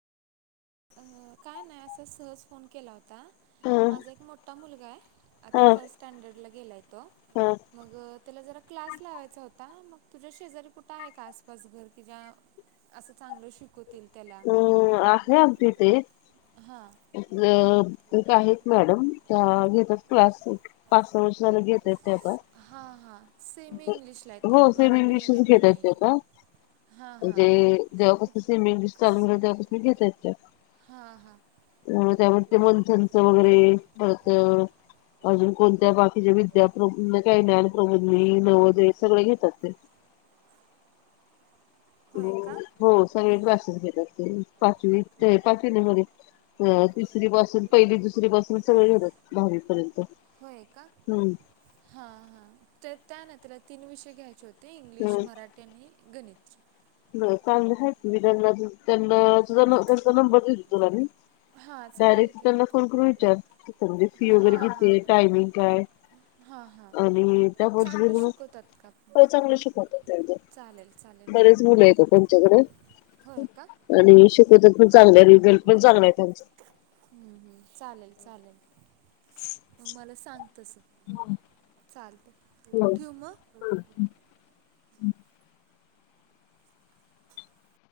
अ काय नाही, असा सहज फोन केला होता. ह माझा एक मोठा मुलगा आहे, ह आता थर्ड स्टँडर्डला गेलाय तो. ह मग त्याला जरा क्लास लावायचा होता, मग तुझ्या शेजारी कुठं आहे का? आसपास घर की ज्या असं चांगलं शिकवतील त्याला. हाय, आमच्या इथ एक. हां. एक आहेत मॅडम, त्या घेतात क्लास. पाच, सहा वर्ष झालं घेतायेत ते आता. हां हां. सेमी इंग्लिशला आहे तो, हो सेम मराठी इंग्लिशच मिडियमला नाहीये. हां हां. [unintelligible] सेमी इंग्लिश चालू झालंय, तेव्हापासून घेतायेत त्या. हां हां त्यामध्ये ते मंथनच वगैरे [unintelligible] अजून कोणत्या बाकीच्या विद्या [unintelligible] ज्ञानप्रबोधी, नवोदय सगळे घेतात ते. होय का? हो, सगळे क्लासेस घेतात ते. पाचवी [unintelligible] अ तिसरी पासून पहिली, दुसरी पासून सगळे घेतात दहावीपर्यंत. होय का हां हा तर त्यानंतर तीन विषय घ्यायचे होते. ते इंग्लिश मराठी आणि गणित. चां ह ती त्यांना त्यांना तुझा त्यांचा नंबर देत तुला मी. हां चालेल डायरेक्ट की. त्यांना फोन करून विचार म्हणजे फी वगैरे हां किती हां आहे टायमिंग काय. हां हां आणि त्या बदली चांगलं मग शिकवतात का हो चांगले शिकवत त्या चालेल चालेल मग बरेच मुलं येता त्यांच्याकडे होय का आणि शिकवतात पण चांगलं रिझल्ट पण चांगला आहे त्यांचा. हम् हम् चालेल चालेल म मला सांग तस हो. चालत ठ्यू म? हम्